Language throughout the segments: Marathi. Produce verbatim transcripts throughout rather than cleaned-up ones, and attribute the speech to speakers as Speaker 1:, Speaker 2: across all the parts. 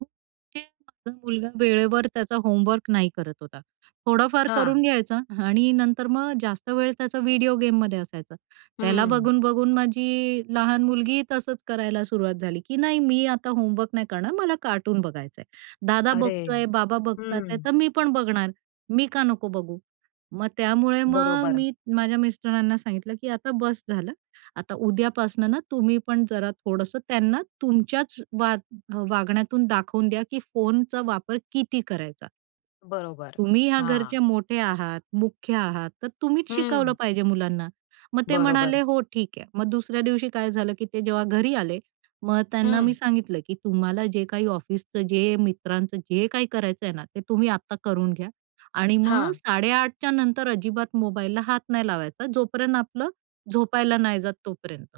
Speaker 1: [unintelligible] माझा मुलगा वेळेवर त्याचा होमवर्क नाही करत होता. थोडाफार करून
Speaker 2: हां.
Speaker 1: घ्यायचा आणि नंतर मग जास्त वेळ त्याचा व्हिडिओ गेममध्ये असायचा. त्याला
Speaker 2: हं.
Speaker 1: बघून-बघून माझी लहान मुलगी तसंच करायला सुरुवात झाली की, "नाही, मी आता होमवर्क नाही करणार, मला कार्टून बघायचंय. दादा
Speaker 2: अरे!
Speaker 1: बघतोय, बाबा बघतात आहे,
Speaker 2: हं.
Speaker 1: तर मी पण बघणार मी का नको बघू?" मग त्यामुळे मग
Speaker 2: बरोबर.
Speaker 1: मी माझ्या मिस्टरांना सांगितलं की, "आता बस झालं, आता उद्यापासनं ना तुम्ही पण जरा थोडंसं त्यांना तुमच्याच वाग वागण्यातून दाखवून द्या की फोनचा वापर किती करायचा?"
Speaker 2: बरोबर.
Speaker 1: "तुम्ही ह्या
Speaker 2: हां.
Speaker 1: घरचे मोठे आहात, मुख्य आहात. तर तुम्हीच शिकवलं
Speaker 2: हं.
Speaker 1: पाहिजे मुलांना." मग ते
Speaker 2: बरोबर.
Speaker 1: म्हणाले, "हो, ठीक आहे," मग दुसऱ्या दिवशी काय झालं की ते जेव्हा घरी आले मग त्यांना मी
Speaker 2: हं.
Speaker 1: सांगितलं की, "तुम्हाला जे काही ऑफिसचं जे मित्रांचं जे काही करायचंय ना, ते तुम्ही आता करून घ्या आणि मग
Speaker 2: हां.
Speaker 1: साडे आठच्या नंतर अजिबात मोबाईलला हात नाही लावायचा जोपर्यंत आपलं झोपायला नाही जात तोपर्यंत."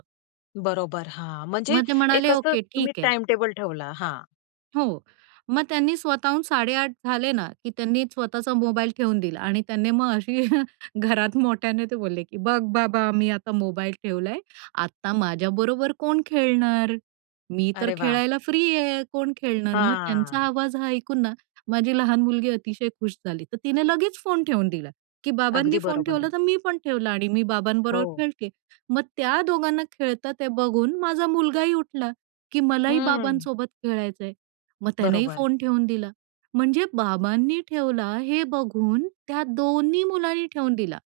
Speaker 2: बरोबर. हां. म्हणजे
Speaker 1: मग ते
Speaker 2: एक
Speaker 1: म्हणाले,
Speaker 2: असं
Speaker 1: "ओके,
Speaker 2: तुम्ही
Speaker 1: ठीक आहे."
Speaker 2: टाईमटेबल ठेवला हां.
Speaker 1: हो, मग त्यांनी स्वतःहून साडेआठ झाले ना, की त्यांनी स्वतःचा मोबाईल ठेवून दिला आणि त्याने मग अशी घरात मोठ्याने ते बोलले की, "बघ बाबा, मी आता मोबाईल ठेवलाय, आता माझ्याबरोबर कोण खेळणार? मी तर
Speaker 2: अरे वाह!
Speaker 1: खेळायला फ्री आहे, कोण खेळणार?" मग त्यांचा
Speaker 2: हां.
Speaker 1: आवाज हा ऐकून ना, माझी लहान मुलगी अतिशय, खुश झाली, तर तिने लगेच फोन ठेवून दिला, की
Speaker 2: अगदी
Speaker 1: बाबांनी फोन
Speaker 2: बरोबर
Speaker 1: ठेवला
Speaker 2: आहे.
Speaker 1: तर मी पण ठेवला आणि मी बाबांबरोबर
Speaker 2: हो.
Speaker 1: खेळते. मग त्या दोघांना खेळता ते बघून माझा मुलगा ही उठला की, "मलाही
Speaker 2: हं.
Speaker 1: बाबांसोबत खेळायचंय." मग त्यानेही
Speaker 2: बरोबर.
Speaker 1: फोन ठेवून दिला. म्हणजे बाबांनी ठेवला हे बघून त्या दोन्ही मुलांनी ठेवून दिला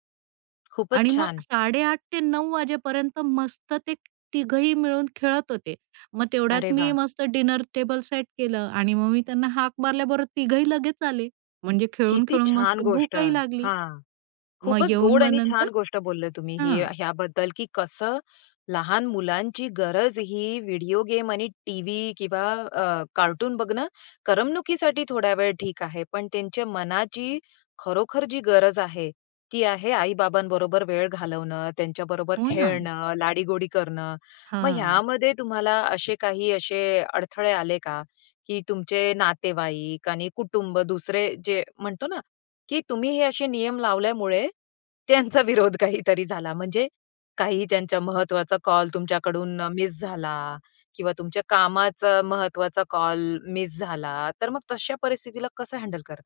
Speaker 2: खूपच
Speaker 1: आणि मग
Speaker 2: छान.
Speaker 1: साडेआठ ते नऊ वाजेपर्यंत मस्त ते तिघंही मिळून खेळत होते. मग तेवढ्यात
Speaker 2: अरे
Speaker 1: मी
Speaker 2: वाह!
Speaker 1: मस्त डिनर टेबल सेट केलं आणि मग मी त्यांना हाक मारल्याबरोबर तिघंही लगेच आले, म्हणजे
Speaker 2: किती
Speaker 1: खेळून-खेळून
Speaker 2: छान
Speaker 1: मस्त
Speaker 2: गोष्ट
Speaker 1: भूकही लागली.
Speaker 2: हां,
Speaker 1: मग
Speaker 2: खूपच
Speaker 1: येऊन
Speaker 2: गोड
Speaker 1: मग
Speaker 2: आणि
Speaker 1: नंतर
Speaker 2: छान गोष्ट बोलले तुम्ही ही,
Speaker 1: हां.
Speaker 2: ह्याबद्दल की कसं लहान मुलांची गरज ही व्हिडिओ गेम आणि टीव्ही किंवा अ, कार्टून बघणं करमणुकीसाठी थोड्या वेळ ठीक आहे. पण त्यांच्या मनाची खरोखर जी गरज आहे, ती आहे आई-बाबांबरोबर वेळ घालवणं, त्यांच्याबरोबर
Speaker 1: हो ना.
Speaker 2: खेळणं, लाडीगोडी करणं. मग
Speaker 1: हां.
Speaker 2: ह्यामध्ये तुम्हाला असे काही असे, अडथळे आले का? की तुमचे नातेवाईक आणि कुटुंब दुसरे जे म्हणतो ना, की तुम्ही हे असे नियम लावल्यामुळे त्यांचा विरोध काहीतरी झाला म्हणजे काही त्यांच्या महत्त्वाचा कॉल तुमच्याकडून मिस झाला किंवा तुमच्या कामाचा महत्त्वाचा कॉल मिस झाला. तर मग तशा परिस्थितीला कसं हँडल करता?